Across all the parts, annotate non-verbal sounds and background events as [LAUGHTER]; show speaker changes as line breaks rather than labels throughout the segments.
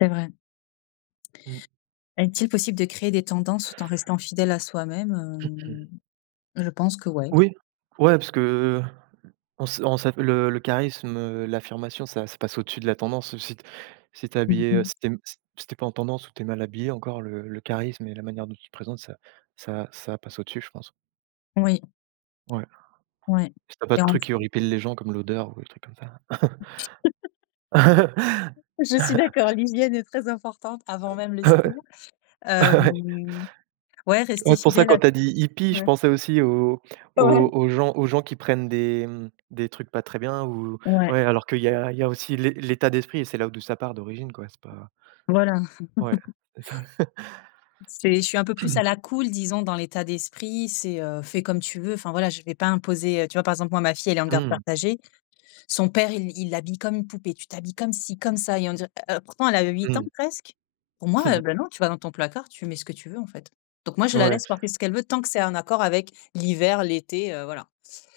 C'est vrai.
Mmh.
Est-il possible de créer des tendances tout en restant fidèle à soi-même,
[CLEARS THROAT]
heu, je pense que ouais.
Oui, ouais parce que, heu, on s on s le le charisme, heu, l'affirmation ça ça passe au-dessus de la tendance si tu es si tu es
Mmh
habillé, heu,
mh.
si tu es si tu es pas en tendance ou tu es mal habillé encore le le charisme et la manière dont tu te présentes ça ça ça passe au-dessus, je pense.
Oui.
Ouais.
Ouais
Si tu as pas
et
de
en t
truc qui horripile les gens comme l'odeur ou des trucs comme ça. [CHUCKLES]
[LAUGHS] Je suis d'accord.
[CHUCKLES]
L'hygiène est très importante avant même le style.
[CHUCKLES]
Hem, ouais, rester
Ouais, c'est pour ça
fidèle
quand
à
tu as
tout.
dit hippie, je
Ouais.
pensais aussi aux
Ouais.
aux aux gens aux gens qui prennent des des trucs pas très bien ou
Ouais.
ouais alors qu'il y a il y a aussi l'é l'état d'esprit et c'est là d'où ça part d'origine quoi, c'est pas
Voilà.
Ouais,
[LAUGHS]
c'est pas ça. [CHUCKLES]
C'est je suis un peu plus à
[CLEARS THROAT]
la cool, disons dans l'état d'esprit. C'est, heu, fais comme tu veux. Enfin voilà, je vais pas imposer, heu, tu vois par exemple, moi ma fille, elle est en garde
Mmh.
partagée. Son père, il il l'habille comme une poupée: «Tu t'habilles comme ci comme ça», et on dirait, heu, pourtant, elle a 8 ans
Mmh.
presque. Pour moi, heu,
[CHUCKLES]
ben non, tu vas dans ton placard, tu mets ce que tu veux en fait, donc moi, je la
Ouais.
laisse porter ce qu'elle veut tant que c'est en accord avec l'hiver, l'été, heu, voilà.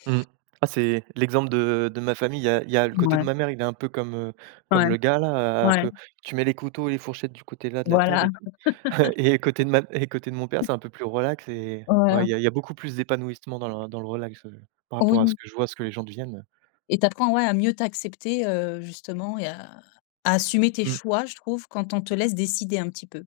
Mmh ah c'est l'exemple de de ma famille, il y a il y a le côté de
Ouais.
ma mère, il est un peu comme, heu,
Ouais,
comme le gars là un
ouais.
peu, tu mets les couteaux et les fourchettes du côté là de la table
Voilà.
et tout [CHUCKLES] et côté
[LAUGHS]
de ma côté de mon père, c'est un peu plus relax et ouais
Voilà.
il y a il y a beaucoup plus d'épanouissement dans le dans le relax par rapport à ce
Oui.
que je vois ce que les gens deviennent.
Et tu apprends, ouais à mieux t'accepter, heu, justement et à à assumer tes
Mmh.
choix, je trouve quand on te laisse décider un petit peu.